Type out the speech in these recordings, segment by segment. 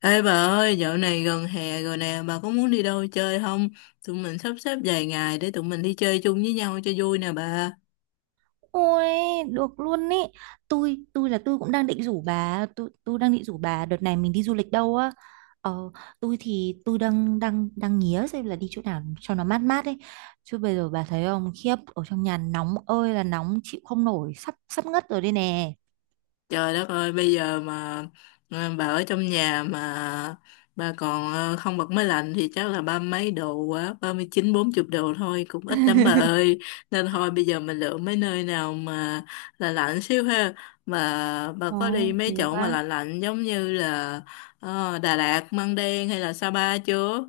Ê bà ơi, dạo này gần hè rồi nè, bà có muốn đi đâu chơi không? Tụi mình sắp xếp vài ngày để tụi mình đi chơi chung với nhau cho vui nè bà. Ôi, được luôn ý. Tôi cũng đang định rủ bà, tôi đang định rủ bà đợt này mình đi du lịch đâu á. Ờ, tôi thì tôi đang đang đang nghía xem là đi chỗ nào cho nó mát mát ấy. Chứ bây giờ bà thấy không, khiếp ở trong nhà nóng ơi là nóng chịu không nổi, sắp sắp ngất rồi đây nè. Trời đất ơi, bây giờ mà bà ở trong nhà mà bà còn không bật máy lạnh thì chắc là ba mấy độ quá, 39-40 độ thôi, cũng ít lắm bà ơi. Nên thôi bây giờ mình lựa mấy nơi nào mà là lạnh xíu ha. Mà bà Ồ, có đi mấy được chỗ mà á. là lạnh lạnh giống như là Đà Lạt, Măng Đen hay là Sa Pa chưa?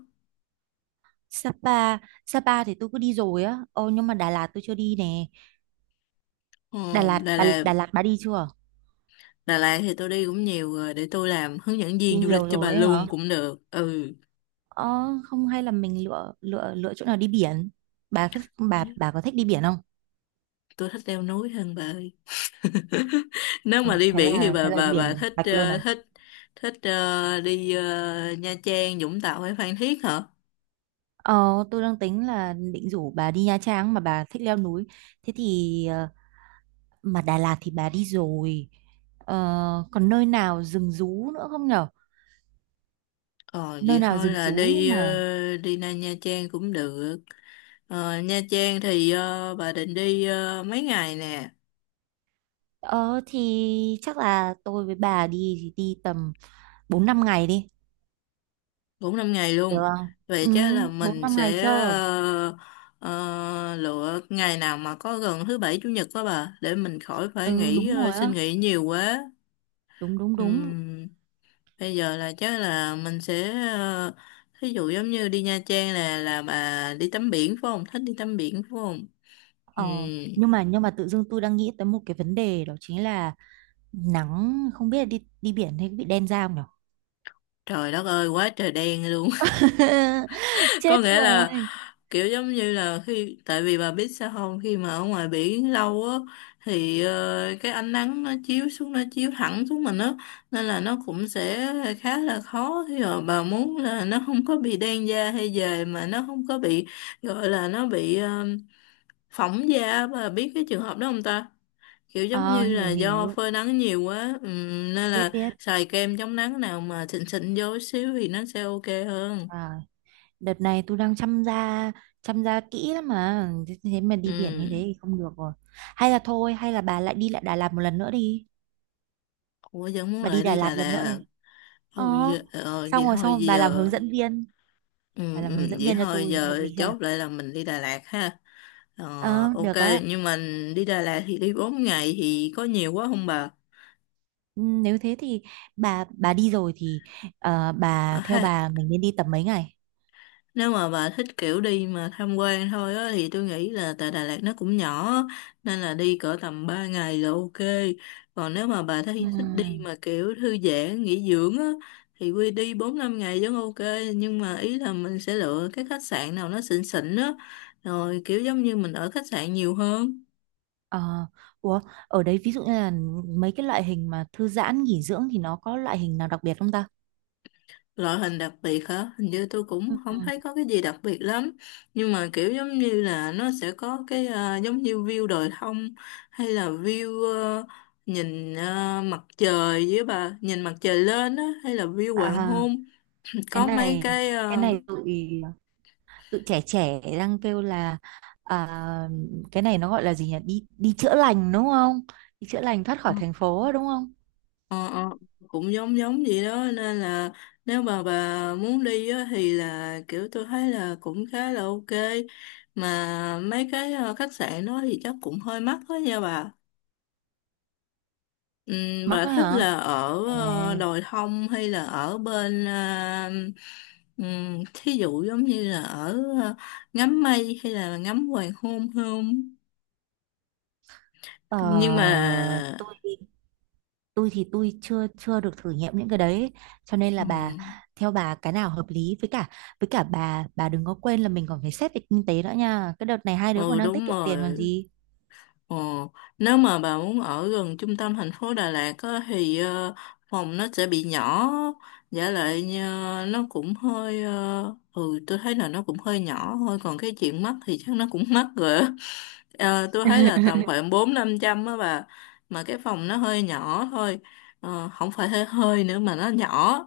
Sapa, Sapa thì tôi cứ đi rồi á. Ồ nhưng mà Đà Lạt tôi chưa đi nè. Ồ, Đà Lạt, Đà Lạt bà đi chưa? Đà Lạt thì tôi đi cũng nhiều rồi, để tôi làm hướng dẫn Đi viên du lịch nhiều cho bà rồi ấy hả? luôn cũng được. Ừ, Ờ, không hay là mình lựa lựa lựa chỗ nào đi biển bà thích- bà đấy, bà có thích đi biển không? tôi thích leo núi hơn bà ơi. Nếu Ôi, mà đi biển thì thế bà là bà bà biển thích Bạch luôn ờ, à? thích thích ờ, đi Nha Trang, Vũng Tàu hay Phan Thiết hả? ờ tôi đang tính là định rủ bà đi Nha Trang mà bà thích leo núi, thế thì mà Đà Lạt thì bà đi rồi, ờ, còn nơi nào rừng rú nữa không nhở? Ờ, Nơi vậy nào thôi rừng là rú nhưng đi mà đi ra Nha Trang cũng được. Ờ, Nha Trang thì bà định đi mấy ngày nè? ờ thì chắc là tôi với bà đi thì đi tầm bốn năm ngày đi 4-5 ngày được luôn, không? vậy ừ chắc là Bốn mình năm ngày sẽ chưa? Lựa ngày nào mà có gần thứ bảy chủ nhật đó bà để mình khỏi phải Ừ, đúng rồi xin á, nghỉ nhiều quá. đúng đúng đúng. Ừm, bây giờ là chắc là mình sẽ thí dụ giống như đi Nha Trang là bà đi tắm biển phải không, thích đi tắm biển phải không? Ờ, Ừm, nhưng mà tự dưng tôi đang nghĩ tới một cái vấn đề đó chính là nắng, không biết là đi đi biển thì có bị đen da không nhở? trời đất ơi quá trời đen luôn. Có Chết nghĩa là rồi. kiểu giống như là khi, tại vì bà biết sao không, khi mà ở ngoài biển lâu á, thì cái ánh nắng nó chiếu xuống, nó chiếu thẳng xuống mình á, nên là nó cũng sẽ khá là khó, thì rồi bà muốn là nó không có bị đen da hay dề, mà nó không có bị, gọi là nó bị phỏng da, bà biết cái trường hợp đó không ta, kiểu giống như Ờ, là hiểu do hiểu, phơi nắng nhiều quá, nên biết là biết. xài kem chống nắng nào mà xịn xịn vô xíu thì nó sẽ ok hơn. À, đợt này tôi đang chăm da kỹ lắm mà, thế thế mà đi biển như Ừ. thế thì không được rồi. Hay là thôi, hay là bà lại đi lại Đà Lạt một lần nữa đi. Ủa vẫn muốn Bà đi lại Đà đi Đà Lạt lần nữa Lạt. đi. Ờ, Ừ, giờ, xong vậy rồi, thôi bà làm hướng giờ. dẫn viên, bà Ừ, làm hướng ừ, dẫn vậy viên cho thôi tôi, hợp giờ lý chưa? chốt lại là mình đi Đà Lạt ha. Ờ, Ờ, ok được á. nhưng mà đi Đà Lạt thì đi 4 ngày thì có nhiều quá không bà? Ừ, nếu thế thì bà đi rồi thì À, bà theo ha, bà mình nên đi tầm mấy ngày? nếu mà bà thích kiểu đi mà tham quan thôi á thì tôi nghĩ là tại Đà Lạt nó cũng nhỏ á, nên là đi cỡ tầm 3 ngày là ok. Còn nếu mà bà Ừ, thấy thích đi mà kiểu thư giãn, nghỉ dưỡng á thì quy đi 4-5 ngày vẫn ok, nhưng mà ý là mình sẽ lựa cái khách sạn nào nó xịn xịn á, rồi kiểu giống như mình ở khách sạn nhiều hơn. ờ, ủa ở đấy ví dụ như là mấy cái loại hình mà thư giãn nghỉ dưỡng thì nó có loại hình nào đặc biệt không ta? Loại hình đặc biệt hả? Hình như tôi cũng không Ừm, thấy có cái gì đặc biệt lắm. Nhưng mà kiểu giống như là nó sẽ có cái giống như view đồi thông hay là view nhìn mặt trời, với bà nhìn mặt trời lên á, hay là view hoàng À, hôn. cái Có mấy này cái cái này tụi tụi trẻ trẻ đang kêu là à, cái này nó gọi là gì nhỉ? Đi đi chữa lành đúng không? Đi chữa lành thoát khỏi thành phố đúng không? ờ, ờ, cũng giống giống vậy đó, nên là nếu mà bà muốn đi á, thì là kiểu tôi thấy là cũng khá là ok. Mà mấy cái khách sạn đó thì chắc cũng hơi mắc đó nha bà. Ừ, Mắc bà ấy thích hả? là ở Ê, đồi thông hay là ở bên thí dụ giống như là ở ngắm mây hay là ngắm hoàng hôn không, ờ, nhưng mà tôi thì tôi chưa chưa được thử nghiệm những cái đấy ấy. Cho nên là ừ, bà theo bà cái nào hợp lý với cả, với cả bà đừng có quên là mình còn phải xét về kinh tế nữa nha, cái đợt này hai đứa còn ừ đang tiết đúng kiệm tiền còn rồi. gì. Ồ, nếu mà bà muốn ở gần trung tâm thành phố Đà Lạt á, thì phòng nó sẽ bị nhỏ, giả lại như nó cũng hơi, tôi thấy là nó cũng hơi nhỏ thôi, còn cái chuyện mắc thì chắc nó cũng mắc rồi á. Ờ, tôi thấy là tầm khoảng 4-500 á bà, mà cái phòng nó hơi nhỏ thôi. Ờ, không phải hơi hơi nữa mà nó nhỏ.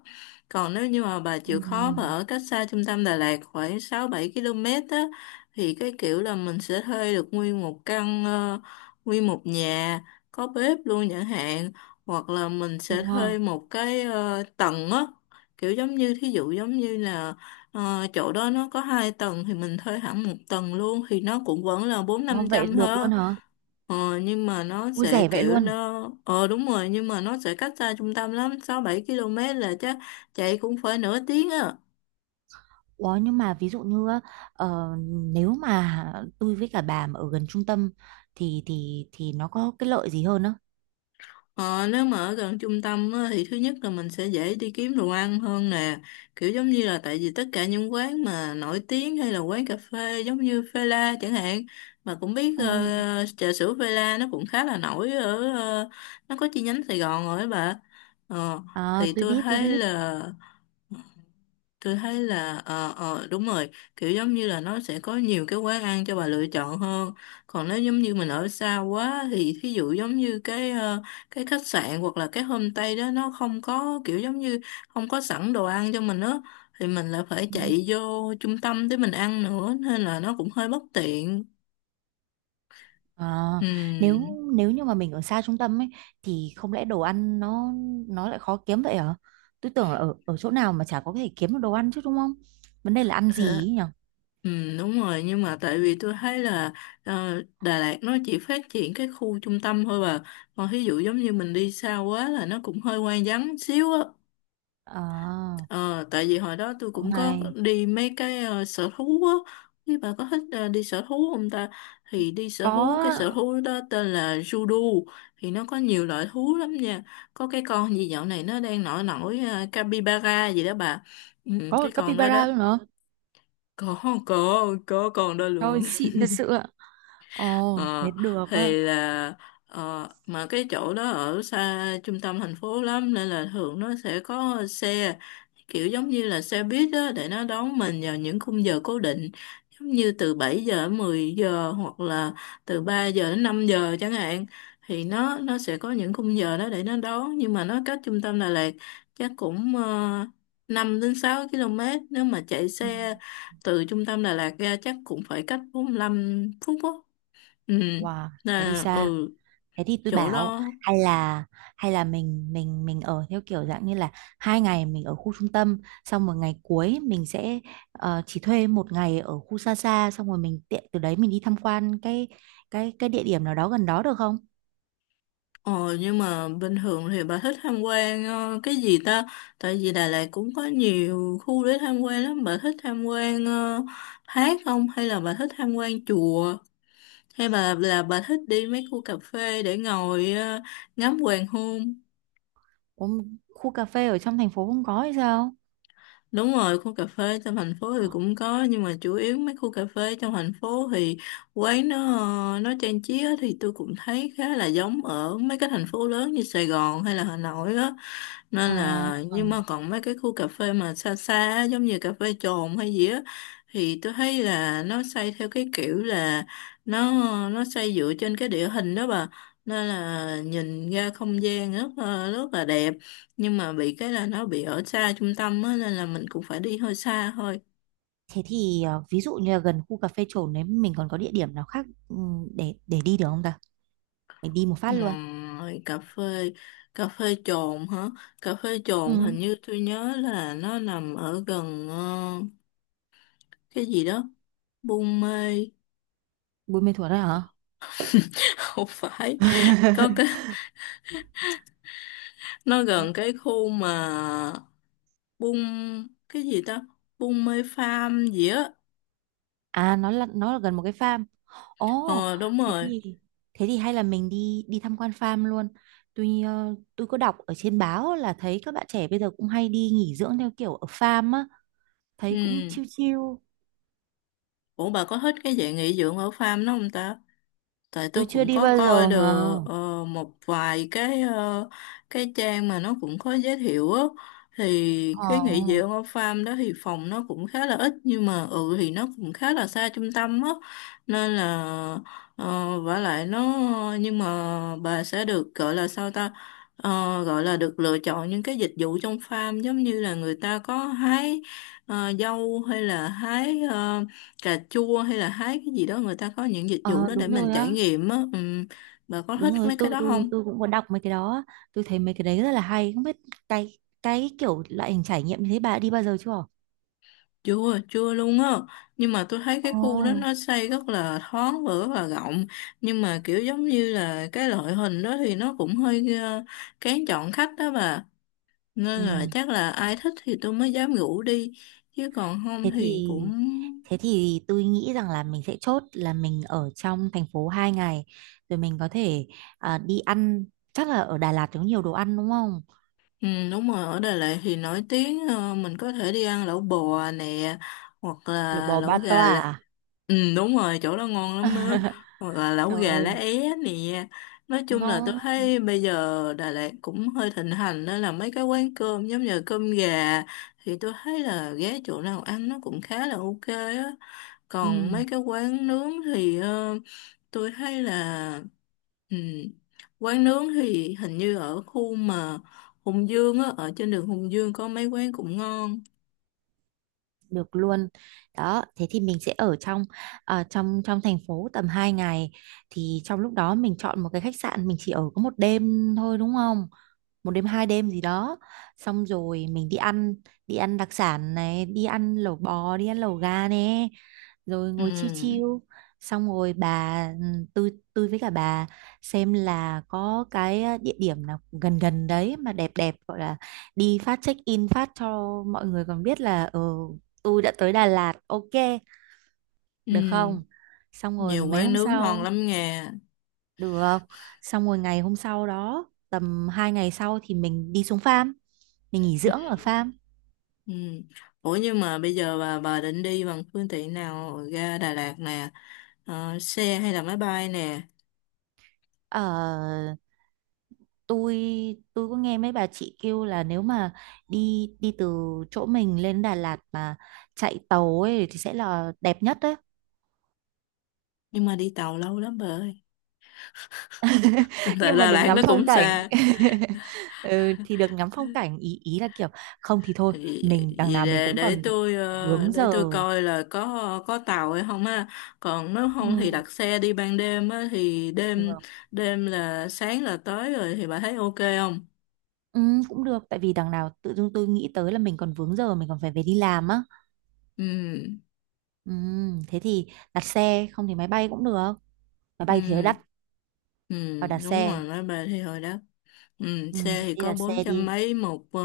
Còn nếu như mà bà chịu khó mà Ừ. ở cách xa trung tâm Đà Lạt khoảng 6-7 km á, thì cái kiểu là mình sẽ thuê được nguyên một nhà có bếp luôn chẳng hạn, hoặc là mình Ồ, sẽ thuê một cái tầng á, kiểu giống như thí dụ giống như là chỗ đó nó có hai tầng thì mình thuê hẳn một tầng luôn thì nó cũng vẫn là bốn ồ, năm vậy trăm được thôi. luôn hả? Nhưng mà nó Ui sẽ rẻ vậy kiểu luôn! nó đúng rồi, nhưng mà nó sẽ cách xa trung tâm lắm, 6-7 km là chắc, chạy cũng phải nửa tiếng á. Ủa nhưng mà ví dụ như á, ờ, nếu mà tôi với cả bà mà ở gần trung tâm thì nó có cái lợi gì hơn á? Ờ, nếu mà ở gần trung tâm á, thì thứ nhất là mình sẽ dễ đi kiếm đồ ăn hơn nè, kiểu giống như là tại vì tất cả những quán mà nổi tiếng hay là quán cà phê giống như Phê La chẳng hạn, mà cũng biết Ừ, trà sữa Phê La nó cũng khá là nổi ở nó có chi nhánh Sài Gòn rồi á bà. ờ, à, thì tôi tôi thấy biết. là, đúng rồi, kiểu giống như là nó sẽ có nhiều cái quán ăn cho bà lựa chọn hơn. Còn nếu giống như mình ở xa quá thì thí dụ giống như cái khách sạn hoặc là cái homestay đó nó không có kiểu giống như không có sẵn đồ ăn cho mình á, thì mình lại phải chạy vô trung tâm để mình ăn nữa, nên là nó cũng hơi bất tiện. Ờ, Ừ. nếu nếu như mà mình ở xa trung tâm ấy thì không lẽ đồ ăn nó lại khó kiếm vậy hả? Tôi tưởng là ở ở chỗ nào mà chả có thể kiếm được đồ ăn chứ đúng không? Vấn đề là ăn gì Hả? ấy nhỉ? Ừ, đúng rồi, nhưng mà tại vì tôi thấy là Đà Lạt nó chỉ phát triển cái khu trung tâm thôi bà, còn ví dụ giống như mình đi xa quá là nó cũng hơi hoang vắng xíu á. À, Ờ, tại vì hồi đó tôi cũng cũng có hay. đi mấy cái sở thú á. Thì bà có thích đi sở thú không ta? Thì đi sở thú, cái sở Có thú đó tên là Judo, thì nó có nhiều loại thú lắm nha, có cái con gì dạo này nó đang nổi nổi capybara gì đó bà. Ừ, có cái cả con đó đó, capybara luôn nữa. có có còn đó Thôi luôn. xịn thật sự ạ. Ồ, thế Ờ, được thì á. là mà cái chỗ đó ở xa trung tâm thành phố lắm, nên là thường nó sẽ có xe, kiểu giống như là xe buýt đó để nó đón mình vào những khung giờ cố định, giống như từ 7 giờ đến 10 giờ hoặc là từ 3 giờ đến 5 giờ chẳng hạn, thì nó sẽ có những khung giờ đó để nó đón, nhưng mà nó cách trung tâm Đà Lạt chắc cũng 5 đến 6 km. Nếu mà chạy Ừ. xe từ trung tâm Đà Lạt ra chắc cũng phải cách 45 phút á. Ừ, Wow, thế đi là xa. Thế thì tôi chỗ bảo đó. hay là, mình ở theo kiểu dạng như là hai ngày mình ở khu trung tâm, xong một ngày cuối mình sẽ chỉ thuê một ngày ở khu xa xa, xong rồi mình tiện từ đấy mình đi tham quan cái địa điểm nào đó gần đó được không? Ờ nhưng mà bình thường thì bà thích tham quan cái gì ta, tại vì Đà Lạt cũng có nhiều khu để tham quan lắm, bà thích tham quan thác không hay là bà thích tham quan chùa, hay bà thích đi mấy khu cà phê để ngồi ngắm hoàng hôn? Có một khu cà phê ở trong thành phố không có hay sao? Đúng rồi, khu cà phê trong thành phố thì cũng có, nhưng mà chủ yếu mấy khu cà phê trong thành phố thì quán nó trang trí á, thì tôi cũng thấy khá là giống ở mấy cái thành phố lớn như Sài Gòn hay là Hà Nội á. Ờ, Nên là, ờ. nhưng mà còn mấy cái khu cà phê mà xa xa á, giống như cà phê Trồn hay gì á, thì tôi thấy là nó xây theo cái kiểu là nó nó xây dựa trên cái địa hình đó bà. Nên là nhìn ra không gian rất là đẹp, nhưng mà bị cái là nó bị ở xa trung tâm á, nên là mình cũng phải đi hơi xa thôi. Thế thì ví dụ như là gần khu cà phê Trồn đấy mình còn có địa điểm nào khác để đi được không ta? Mình đi một phát luôn. Ngoài cà phê Trồn hả, cà phê Trồn Ừ. hình như tôi nhớ là nó nằm ở gần cái gì đó, Buôn Mê. Buôn Mê Thuột đấy hả? Không phải, có cái nó gần cái khu mà Buôn cái gì ta, Buôn Mê Farm gì á. À, nó là gần một cái farm. Ồ, Ờ đúng thế rồi. thì, hay là mình đi đi tham quan farm luôn. Tuy ờ, tôi có đọc ở trên báo là thấy các bạn trẻ bây giờ cũng hay đi nghỉ dưỡng theo kiểu ở farm á, thấy cũng Ừ. chill chill. Ủa bà có thích cái dạng nghỉ dưỡng ở farm đó không ta? Tại tôi Tôi chưa cũng đi có bao coi giờ mà. được một vài cái cái trang mà nó cũng có giới thiệu á, thì cái Ờ, nghỉ dưỡng ở farm đó thì phòng nó cũng khá là ít, nhưng mà thì nó cũng khá là xa trung tâm á, nên là vả lại nó, nhưng mà bà sẽ được gọi là sao ta. Ờ, gọi là được lựa chọn những cái dịch vụ trong farm giống như là người ta có hái dâu hay là hái cà chua hay là hái cái gì đó, người ta có những dịch vụ ờ đó để đúng mình rồi trải á, nghiệm á. Ừ, bà có đúng thích rồi. mấy cái Tôi đó tôi không? tôi cũng có đọc mấy cái đó á. Tôi thấy mấy cái đấy rất là hay. Không biết cái, kiểu loại hình trải nghiệm như thế bà đã đi bao giờ chưa? Chưa chưa luôn á, nhưng mà tôi thấy cái Ồ. khu đó nó xây rất là thoáng và rất là rộng, nhưng mà kiểu giống như là cái loại hình đó thì nó cũng hơi kén chọn khách đó bà, nên là Ừ. chắc là ai thích thì tôi mới dám rủ đi, chứ còn không Thế thì thì, cũng. Tôi nghĩ rằng là mình sẽ chốt là mình ở trong thành phố 2 ngày, rồi mình có thể à, đi ăn, chắc là ở Đà Lạt có nhiều đồ ăn đúng không? Ừ, đúng rồi, ở Đà Lạt thì nổi tiếng mình có thể đi ăn lẩu bò nè hoặc Lẩu là bò ba lẩu À, gà. toa à? Ừ đúng rồi chỗ đó ngon lắm á. Hoặc là lẩu Trời gà lá ơi. é nè. Nói chung là tôi Ngon. thấy bây giờ Đà Lạt cũng hơi thịnh hành, đó là mấy cái quán cơm giống như cơm gà. Thì tôi thấy là ghé chỗ nào ăn nó cũng khá là ok á. Ừ, Còn mấy cái quán nướng thì tôi thấy là, ừ, quán nướng thì hình như ở khu mà Hùng Dương á, ở trên đường Hùng Dương có mấy quán cũng ngon. được luôn. Đó, thế thì mình sẽ ở trong trong trong thành phố tầm 2 ngày, thì trong lúc đó mình chọn một cái khách sạn mình chỉ ở có một đêm thôi đúng không, một đêm hai đêm gì đó, xong rồi mình đi ăn, đi ăn đặc sản này, đi ăn lẩu bò, đi ăn lẩu gà nè, rồi ngồi chiêu Ừ, chiêu, xong rồi bà tôi, với cả bà xem là có cái ờ, địa điểm nào gần gần đấy mà đẹp đẹp gọi là đi phát check in phát cho mọi người còn biết là ừ, tôi đã tới Đà Lạt, ok được ừ, không? Xong rồi nhiều mấy quán hôm nướng ngon sau lắm nghe. được. Xong rồi ngày hôm sau đó, tầm 2 ngày sau thì mình đi xuống farm. Mình nghỉ dưỡng ở farm. Ừ. Ủa nhưng mà bây giờ bà định đi bằng phương tiện nào ra Đà Lạt nè? Xe hay là máy bay nè? Ờ, tôi tôi có nghe mấy bà chị kêu là nếu mà đi đi từ chỗ mình lên Đà Lạt mà chạy tàu ấy thì sẽ là đẹp nhất đấy. Nhưng mà đi tàu lâu lắm bà ơi, tại Nhưng mà Đà đừng Lạt ngắm nó phong cũng cảnh. xa. Ừ, thì được ngắm phong cảnh ý, ý là kiểu không thì thôi, vì, mình đằng vì nào mình cũng còn vướng để giờ. tôi coi là có tàu hay không á, còn nếu không thì Ừ. đặt xe đi ban đêm á, thì đêm Được. đêm là sáng là tới rồi, thì bà thấy ok không? Ừ, cũng được tại vì đằng nào tự dưng tôi nghĩ tới là mình còn vướng giờ, mình còn phải về đi làm á. Ừ Ừ, thế thì đặt xe không thì máy bay cũng được, máy bay thì hơi ừ đắt, ừ vào đặt đúng xe. rồi, máy bay thì hồi đó. Ừ, Ừ, xe thế thì thì có đặt bốn xe trăm đi. mấy một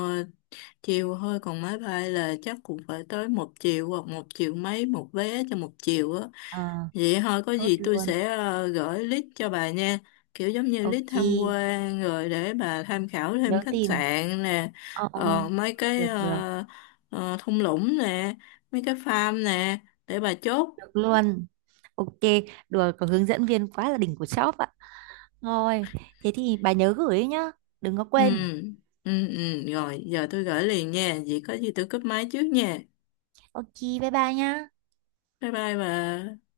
chiều thôi, còn máy bay là chắc cũng phải tới 1 triệu hoặc một triệu mấy một vé cho một chiều á. À, Vậy thôi có chốt gì tôi luôn. sẽ gửi list cho bà nha, kiểu giống như list Ok, tham quan, rồi để bà tham khảo thêm nhớ khách tìm sạn nè, ờ ờ, mấy cái được, được thung lũng nè, mấy cái farm nè, để bà chốt. được luôn. Ok. Được có hướng dẫn viên quá là đỉnh của shop ạ. Rồi, thế thì bà nhớ gửi ấy nhá, đừng có Ừ. quên. Ừ ừ, rồi giờ tôi gửi liền nha, vậy có gì tôi cúp máy trước nha. Ok, bye bye nhá. Bye bye bà.